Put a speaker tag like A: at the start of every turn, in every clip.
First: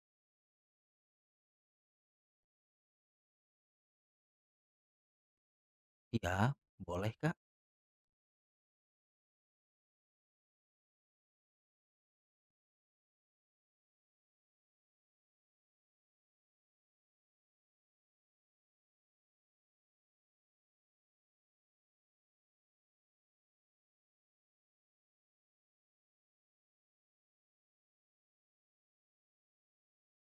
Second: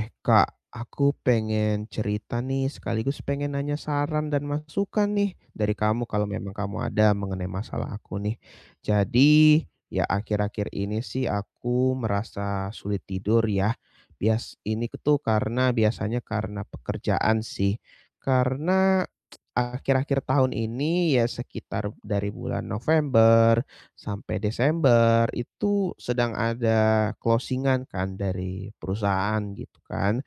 A: Eh Kak, aku pengen cerita nih sekaligus pengen nanya saran dan masukan nih dari kamu kalau
B: Iya,
A: memang kamu
B: boleh
A: ada
B: Kak.
A: mengenai masalah aku nih. Jadi ya akhir-akhir ini sih aku merasa sulit tidur ya. Bias ini tuh karena biasanya karena pekerjaan sih. Karena akhir-akhir tahun ini ya sekitar dari bulan November sampai Desember itu sedang ada closingan kan dari perusahaan gitu kan.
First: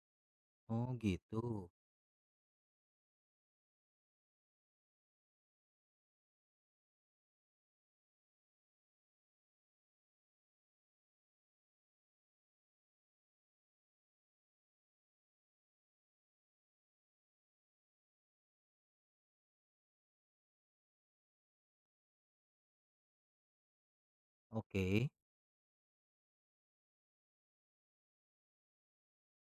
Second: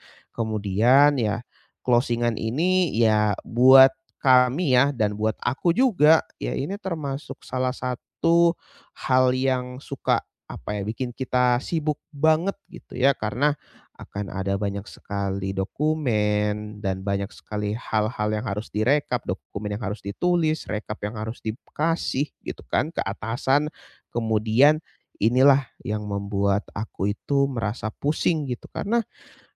B: Oh
A: Kemudian
B: gitu.
A: ya closingan ini ya buat kami ya dan buat aku juga ya ini termasuk salah satu hal yang suka apa ya bikin kita sibuk banget gitu ya karena akan ada banyak sekali dokumen dan banyak sekali hal-hal yang harus direkap, dokumen yang harus ditulis, rekap yang harus dikasih gitu kan ke atasan. Kemudian
B: Oke.
A: inilah yang membuat aku itu merasa pusing gitu karena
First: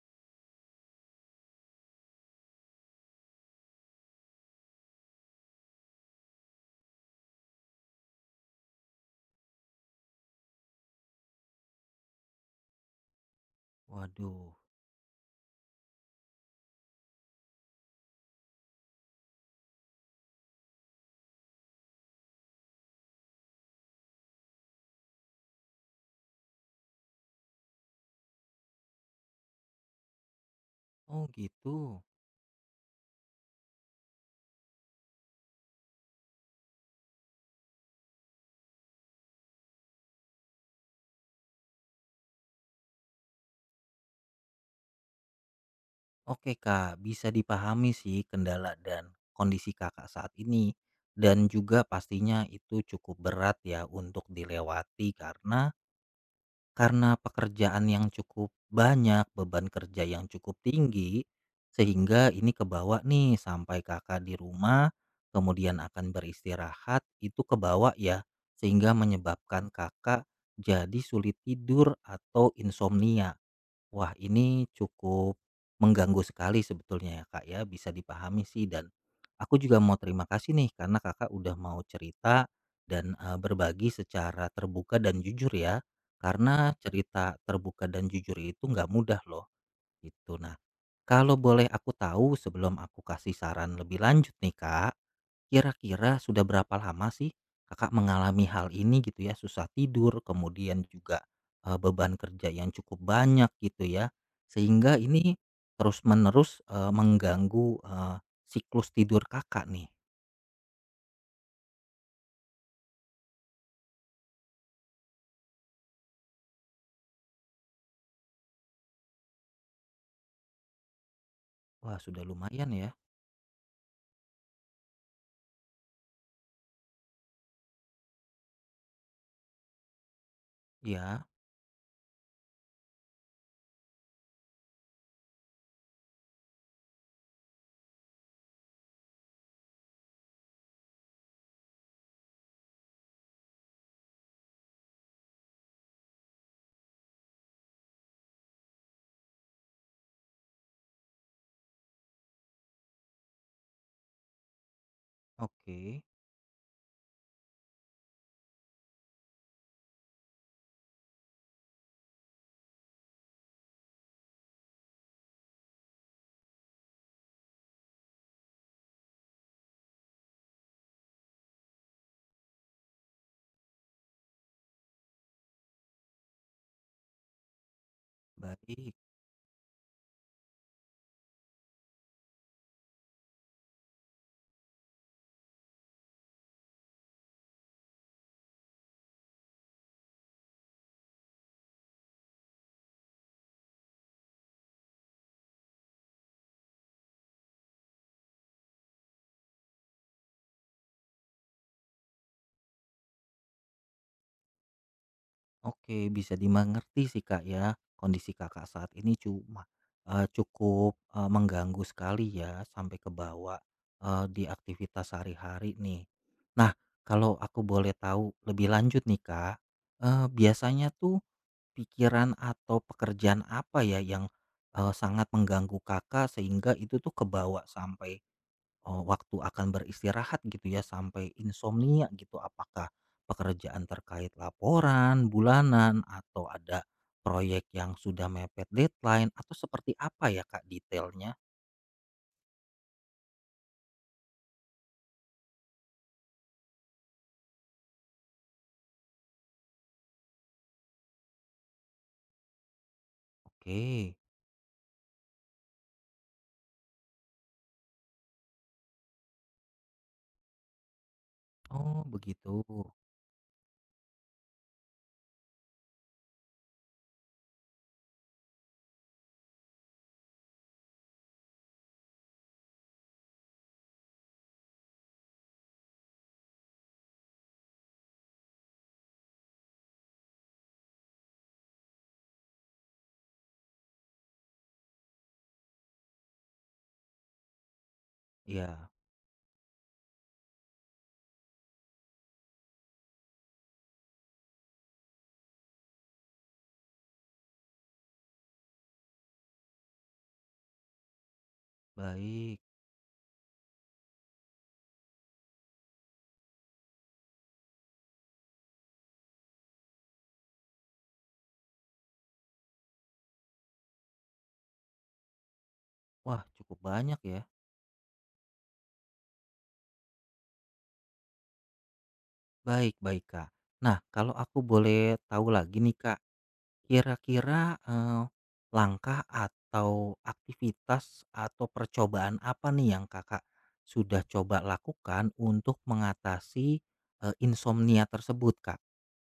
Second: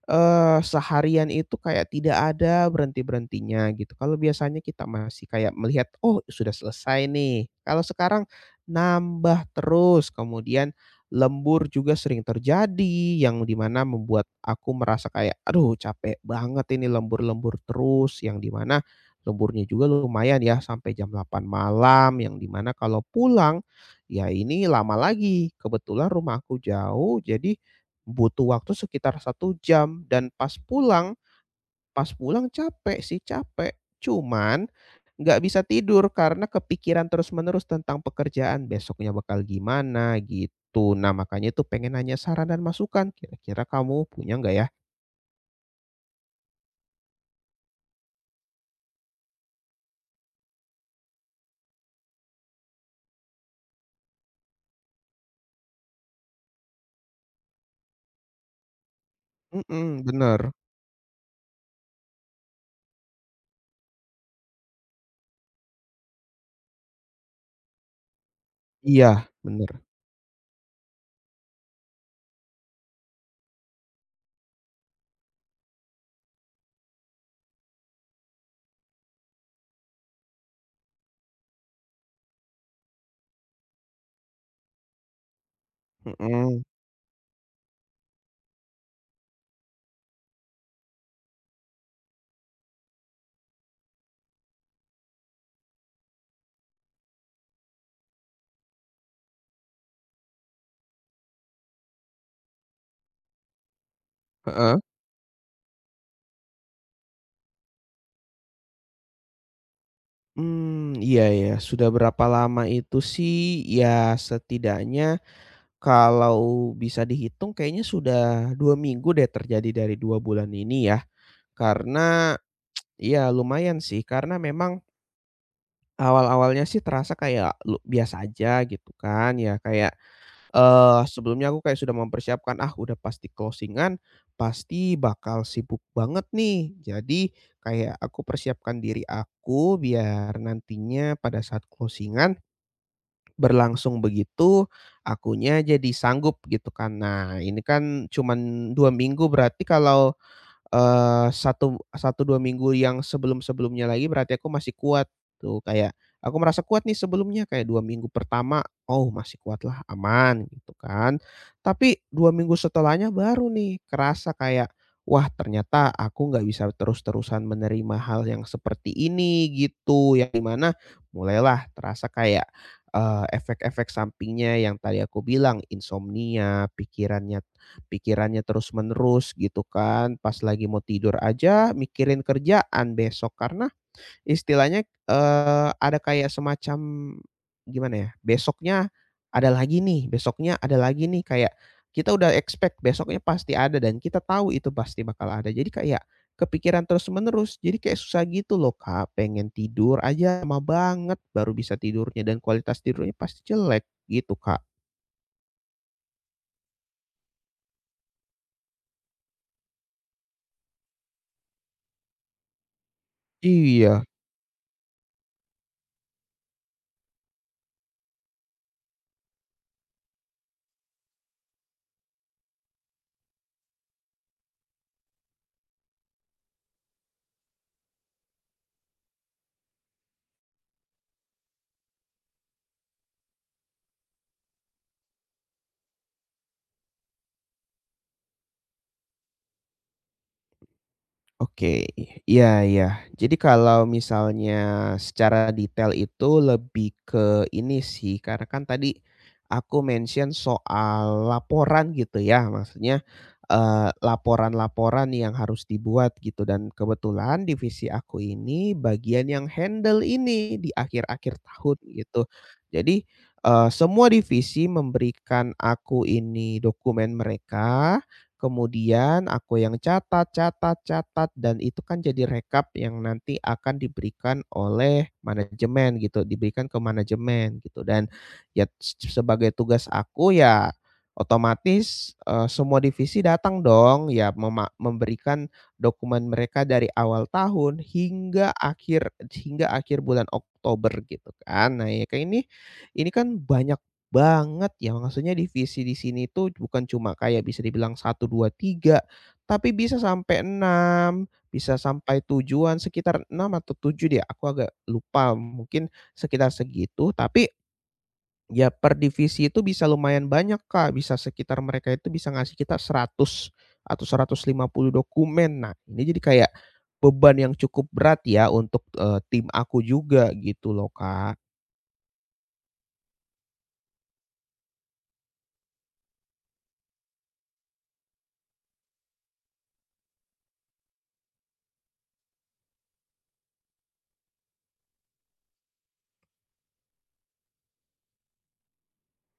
A: seharian itu kayak tidak ada berhenti-berhentinya gitu. Kalau biasanya kita masih kayak melihat, "Oh sudah selesai nih." Kalau sekarang nambah terus, kemudian lembur juga sering terjadi, yang dimana membuat
B: Waduh.
A: aku merasa kayak, "Aduh capek banget ini lembur-lembur terus." Yang dimana lemburnya juga lumayan ya sampai jam 8 malam, yang dimana kalau pulang, ya ini lama lagi. Kebetulan rumah aku jauh, jadi butuh waktu sekitar 1 jam dan pas pulang
B: Oh gitu.
A: capek sih, capek. Cuman nggak bisa tidur karena kepikiran terus-menerus tentang pekerjaan, besoknya bakal gimana gitu. Nah, makanya itu pengen nanya saran dan masukan, kira-kira kamu punya nggak ya?
B: Oke Kak, bisa dipahami sih kendala dan kondisi Kakak saat ini dan juga pastinya itu cukup berat ya untuk dilewati karena pekerjaan yang cukup banyak, beban kerja
A: Mhm,
B: yang
A: bener.
B: cukup tinggi, sehingga ini kebawa nih sampai Kakak di rumah, kemudian akan beristirahat, itu kebawa ya, sehingga
A: Iya,
B: menyebabkan
A: bener.
B: Kakak jadi sulit tidur atau insomnia. Wah, ini cukup mengganggu sekali sebetulnya ya, Kak, ya. Bisa dipahami sih dan aku juga mau terima kasih nih karena Kakak udah mau cerita dan berbagi secara terbuka dan jujur ya.
A: Mhm,
B: Karena cerita terbuka dan jujur itu nggak mudah loh gitu. Nah, kalau boleh aku tahu sebelum aku kasih saran lebih lanjut nih, Kak. Kira-kira sudah berapa lama sih Kakak mengalami hal ini gitu ya, susah tidur, kemudian juga, beban kerja yang cukup banyak gitu ya,
A: heeh.
B: sehingga ini terus-menerus, mengganggu, siklus tidur Kakak nih?
A: Mmm, iya ya. Sudah berapa lama itu sih, ya setidaknya kalau bisa dihitung kayaknya sudah 2 minggu deh terjadi dari 2 bulan ini ya,
B: Wah sudah
A: karena
B: lumayan ya.
A: ya lumayan sih, karena memang awal-awalnya sih terasa kayak lu biasa aja gitu kan ya, kayak,
B: Ya
A: sebelumnya aku kayak sudah mempersiapkan, "Ah udah pasti closingan pasti bakal sibuk banget nih." Jadi kayak aku persiapkan diri aku biar nantinya pada saat closingan berlangsung begitu, akunya jadi sanggup gitu kan. Nah, ini kan cuman 2 minggu berarti kalau satu satu, 2 minggu yang sebelum-sebelumnya lagi berarti aku masih kuat tuh, kayak
B: oke,
A: aku merasa kuat nih sebelumnya, kayak 2 minggu pertama, "Oh masih kuat lah, aman," gitu kan. Tapi 2 minggu setelahnya baru nih kerasa kayak, "Wah ternyata aku nggak bisa terus-terusan menerima hal yang seperti ini," gitu. Yang dimana mulailah terasa kayak, efek-efek sampingnya yang tadi aku bilang, insomnia, pikirannya pikirannya
B: baik.
A: terus-menerus gitu kan, pas lagi mau tidur aja mikirin kerjaan besok karena istilahnya, ada kayak semacam gimana ya, besoknya ada lagi nih besoknya ada lagi nih, kayak kita udah expect besoknya pasti ada dan kita tahu itu pasti bakal ada. Jadi kayak kepikiran terus-menerus, jadi kayak susah gitu loh, Kak, pengen tidur aja lama banget baru bisa tidurnya dan kualitas tidurnya pasti jelek gitu, Kak.
B: Oke, bisa dimengerti sih Kak ya, kondisi Kakak saat ini cuma cukup, mengganggu sekali ya sampai kebawa,
A: Iya.
B: di aktivitas sehari-hari nih. Nah, kalau aku boleh tahu lebih lanjut nih Kak, biasanya tuh pikiran atau pekerjaan apa ya yang, sangat mengganggu Kakak sehingga itu tuh kebawa sampai waktu akan beristirahat gitu ya sampai insomnia gitu, apakah pekerjaan terkait laporan bulanan atau ada proyek yang sudah mepet deadline atau seperti apa ya, Kak, detailnya?
A: Oke, iya iya. Jadi kalau misalnya secara detail itu lebih ke ini sih, karena kan tadi aku mention soal laporan gitu ya, maksudnya,
B: Oke.
A: laporan-laporan yang harus dibuat gitu dan kebetulan divisi aku ini bagian yang handle ini di akhir-akhir tahun
B: Oh,
A: gitu.
B: begitu.
A: Jadi, semua divisi memberikan aku ini dokumen mereka. Kemudian aku yang catat catat catat dan itu kan jadi rekap yang nanti akan diberikan oleh manajemen gitu, diberikan ke manajemen gitu dan ya sebagai tugas aku ya otomatis, semua divisi datang dong ya memberikan dokumen mereka dari awal tahun
B: Ya
A: hingga akhir bulan Oktober gitu kan. Nah ya kayak ini kan banyak banget ya, maksudnya divisi di sini tuh bukan cuma kayak bisa dibilang satu 2 3 tapi bisa sampai 6 bisa sampai
B: baik.
A: tujuan sekitar 6 atau 7 deh, aku agak lupa, mungkin sekitar segitu. Tapi ya per divisi itu bisa lumayan banyak, Kak, bisa sekitar mereka itu bisa ngasih kita 100 atau 150 dokumen. Nah, ini jadi
B: Wah,
A: kayak
B: cukup banyak
A: beban
B: ya.
A: yang cukup berat ya untuk, tim aku juga gitu loh, Kak.
B: Baik baik, Kak. Nah, kalau aku boleh tahu lagi nih, Kak. Kira-kira, langkah atau aktivitas atau percobaan apa nih yang Kakak sudah coba lakukan untuk mengatasi, insomnia tersebut, Kak?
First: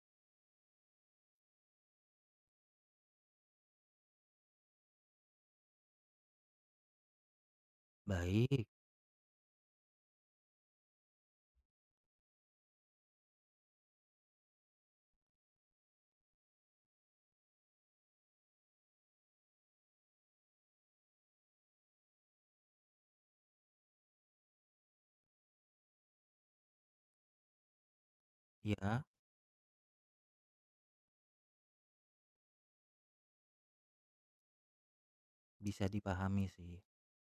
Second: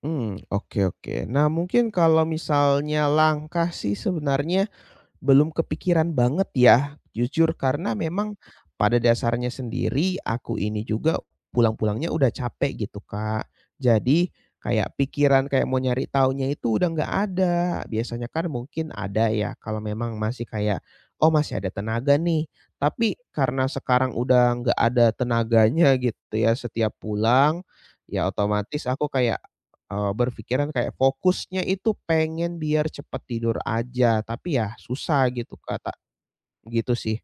A: Hmm, oke oke. Nah, mungkin kalau misalnya langkah sih sebenarnya belum kepikiran banget ya, jujur. Karena memang
B: Baik,
A: pada dasarnya sendiri aku ini juga pulang-pulangnya udah capek gitu, Kak. Jadi kayak pikiran kayak mau nyari taunya itu udah nggak ada. Biasanya kan mungkin ada ya kalau memang masih kayak, "Oh, masih ada tenaga nih." Tapi karena sekarang udah nggak ada tenaganya gitu ya setiap pulang, ya otomatis
B: ya
A: aku kayak berpikiran kayak fokusnya itu pengen biar cepet tidur aja, tapi ya susah gitu,
B: bisa
A: kata
B: dipahami sih.
A: gitu sih.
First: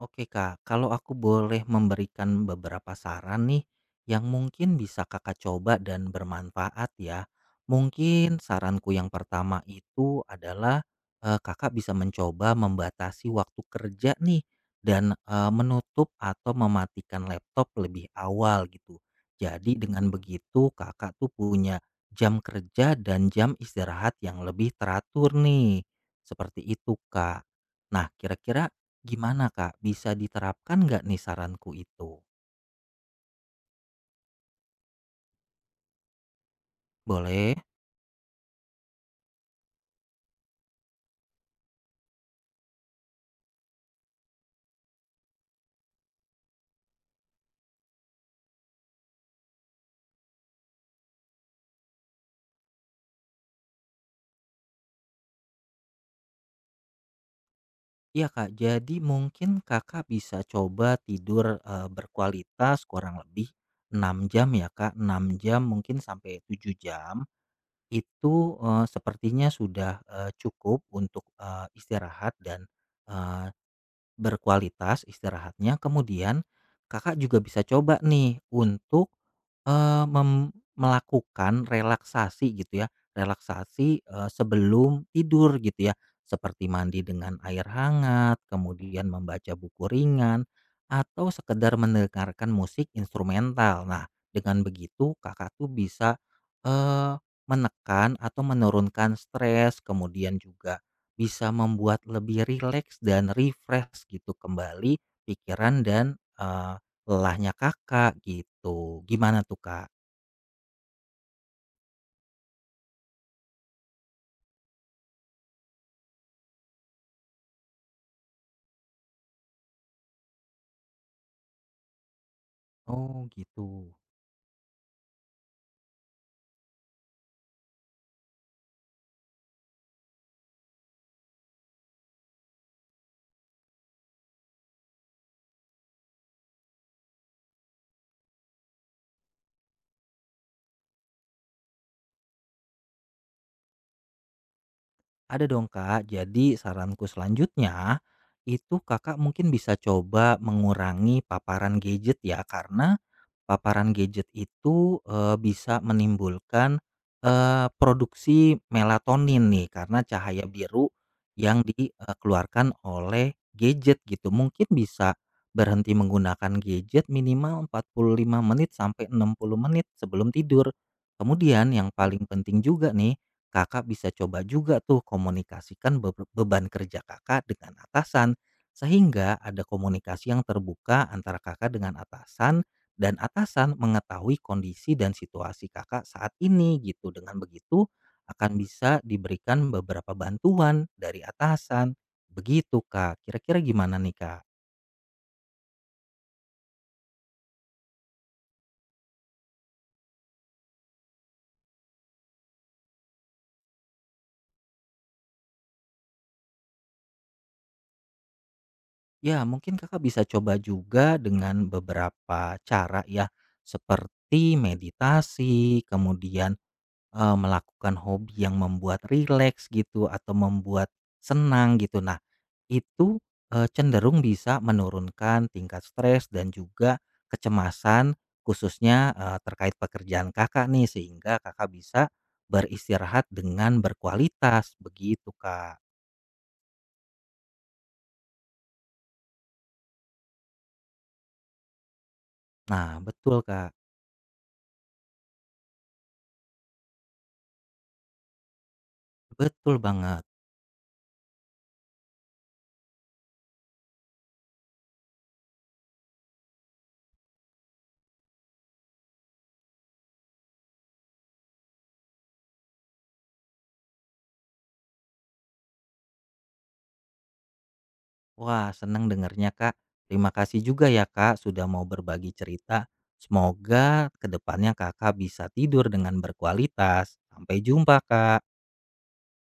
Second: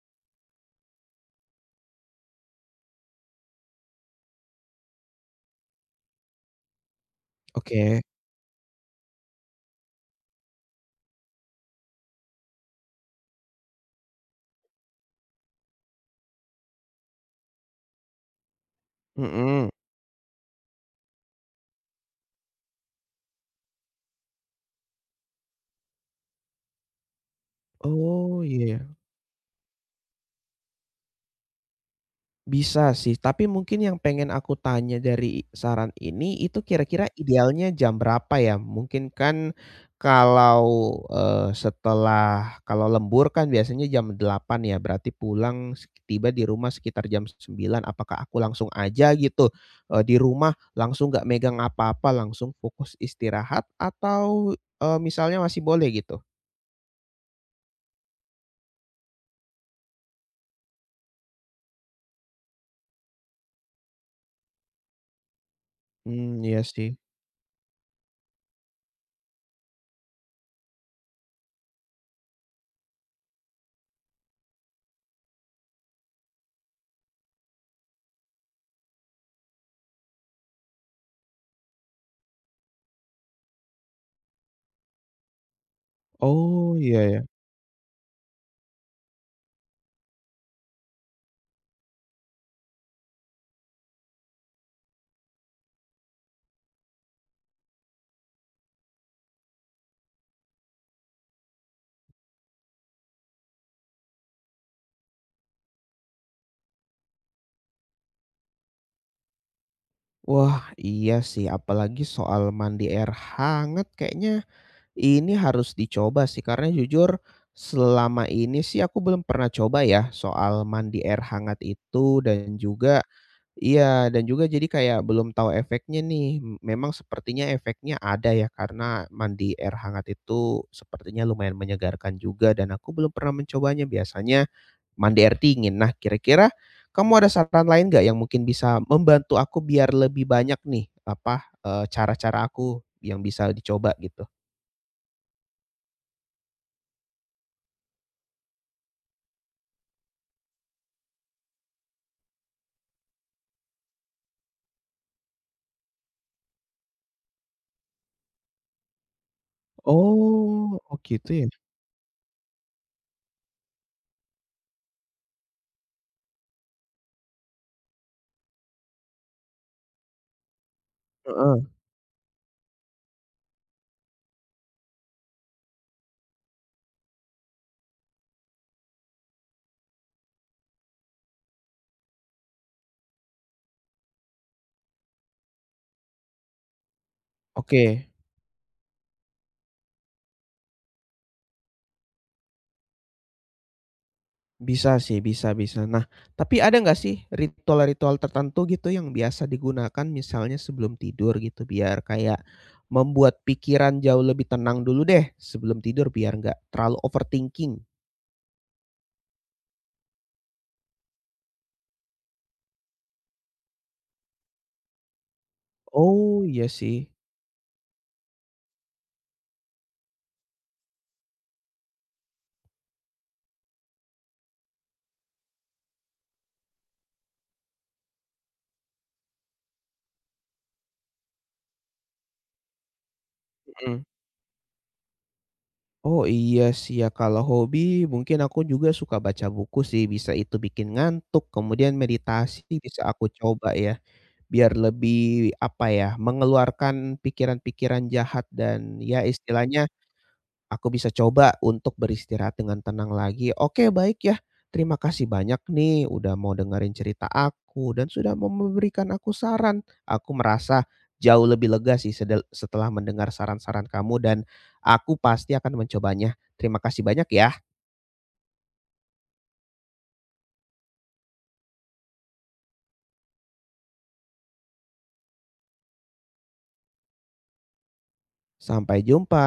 B: Oke Kak, kalau aku boleh memberikan beberapa saran nih yang mungkin bisa Kakak coba dan bermanfaat ya.
A: Oke.
B: Mungkin saranku yang pertama itu adalah Kakak bisa mencoba membatasi waktu kerja nih dan menutup atau mematikan laptop lebih awal gitu.
A: Mhm.
B: Jadi dengan begitu Kakak tuh punya jam kerja dan jam istirahat yang lebih teratur nih. Seperti itu Kak. Nah,
A: Oh,
B: kira-kira
A: iya ya.
B: gimana Kak, bisa diterapkan nggak nih saranku itu?
A: Bisa sih, tapi mungkin yang pengen aku tanya dari saran ini, itu kira-kira
B: Boleh?
A: idealnya jam berapa ya? Mungkin kan kalau, setelah kalau lembur kan biasanya jam 8 ya, berarti pulang tiba di rumah sekitar jam 9. Apakah aku langsung aja gitu, di rumah langsung nggak megang apa-apa, langsung fokus istirahat atau, misalnya masih boleh gitu?
B: Iya Kak, jadi mungkin Kakak bisa coba tidur, berkualitas kurang lebih 6 jam ya Kak, 6 jam mungkin sampai
A: Hmm, iya
B: 7
A: sih.
B: jam, itu, sepertinya sudah, cukup untuk, istirahat dan, berkualitas istirahatnya, kemudian Kakak juga bisa coba nih untuk, eee, mem melakukan relaksasi gitu ya, relaksasi, sebelum tidur gitu ya, seperti
A: Oh,
B: mandi
A: iya ya.
B: dengan air hangat, kemudian membaca buku ringan, atau sekedar mendengarkan musik instrumental. Nah, dengan begitu Kakak tuh bisa, eee, menekan atau menurunkan stres, kemudian juga bisa membuat lebih rileks dan refresh gitu kembali pikiran dan, lelahnya Kakak gitu. Gimana tuh, Kak?
A: Wah, iya sih, apalagi soal mandi air hangat kayaknya ini harus dicoba sih, karena jujur selama ini sih aku belum pernah coba ya soal mandi air hangat itu dan juga
B: Oh gitu.
A: iya, dan juga jadi kayak belum tahu efeknya nih. Memang sepertinya efeknya ada ya karena mandi air hangat itu sepertinya lumayan menyegarkan juga dan aku belum pernah mencobanya. Biasanya mandiri dingin. Nah, kira-kira kamu ada saran lain nggak yang mungkin bisa membantu aku biar lebih banyak nih, apa, cara-cara aku yang bisa dicoba gitu?
B: Ada dong, Kak. Jadi saranku selanjutnya, itu Kakak mungkin bisa coba mengurangi paparan gadget ya, karena paparan gadget itu, bisa menimbulkan, produksi melatonin nih karena cahaya
A: Oh,
B: biru
A: oh gitu ya?
B: yang dikeluarkan oleh gadget gitu. Mungkin bisa berhenti menggunakan gadget minimal 45 menit sampai 60 menit sebelum tidur.
A: Heeh,
B: Kemudian yang paling penting juga nih, Kakak bisa coba juga tuh komunikasikan beban kerja Kakak dengan atasan, sehingga ada komunikasi yang terbuka antara Kakak dengan atasan dan atasan mengetahui kondisi dan situasi Kakak saat ini gitu. Dengan begitu
A: oke.
B: akan bisa diberikan beberapa bantuan dari atasan. Begitu Kak, kira-kira gimana nih Kak?
A: Bisa sih, bisa bisa. Nah, tapi ada nggak sih ritual-ritual tertentu gitu yang biasa digunakan misalnya sebelum tidur gitu, biar kayak membuat pikiran jauh lebih tenang dulu deh sebelum tidur biar nggak terlalu overthinking?
B: Ya mungkin Kakak bisa coba juga dengan beberapa cara ya seperti meditasi,
A: Oh,
B: kemudian
A: iya sih.
B: Melakukan hobi yang membuat rileks gitu atau membuat senang gitu. Nah, itu, cenderung bisa menurunkan tingkat stres dan juga kecemasan khususnya, terkait pekerjaan Kakak nih sehingga Kakak bisa beristirahat dengan
A: Mhm.
B: berkualitas begitu, Kak.
A: Oh iya sih ya, kalau hobi mungkin aku juga suka baca buku sih, bisa itu bikin ngantuk, kemudian meditasi
B: Nah
A: bisa aku
B: betul, Kak.
A: coba ya, biar lebih, apa ya, mengeluarkan pikiran-pikiran jahat dan ya
B: Betul
A: istilahnya
B: banget.
A: aku bisa coba untuk beristirahat dengan tenang lagi. Oke, baik ya. Terima kasih banyak nih udah mau dengerin cerita aku dan sudah mau memberikan aku saran. Aku merasa jauh lebih lega sih setelah mendengar saran-saran kamu dan aku pasti akan mencobanya. Terima kasih banyak ya.
B: Wah, senang dengarnya Kak. Terima kasih juga ya, Kak, sudah mau berbagi cerita. Semoga kedepannya Kakak bisa tidur dengan berkualitas. Sampai jumpa, Kak.
A: Sampai jumpa.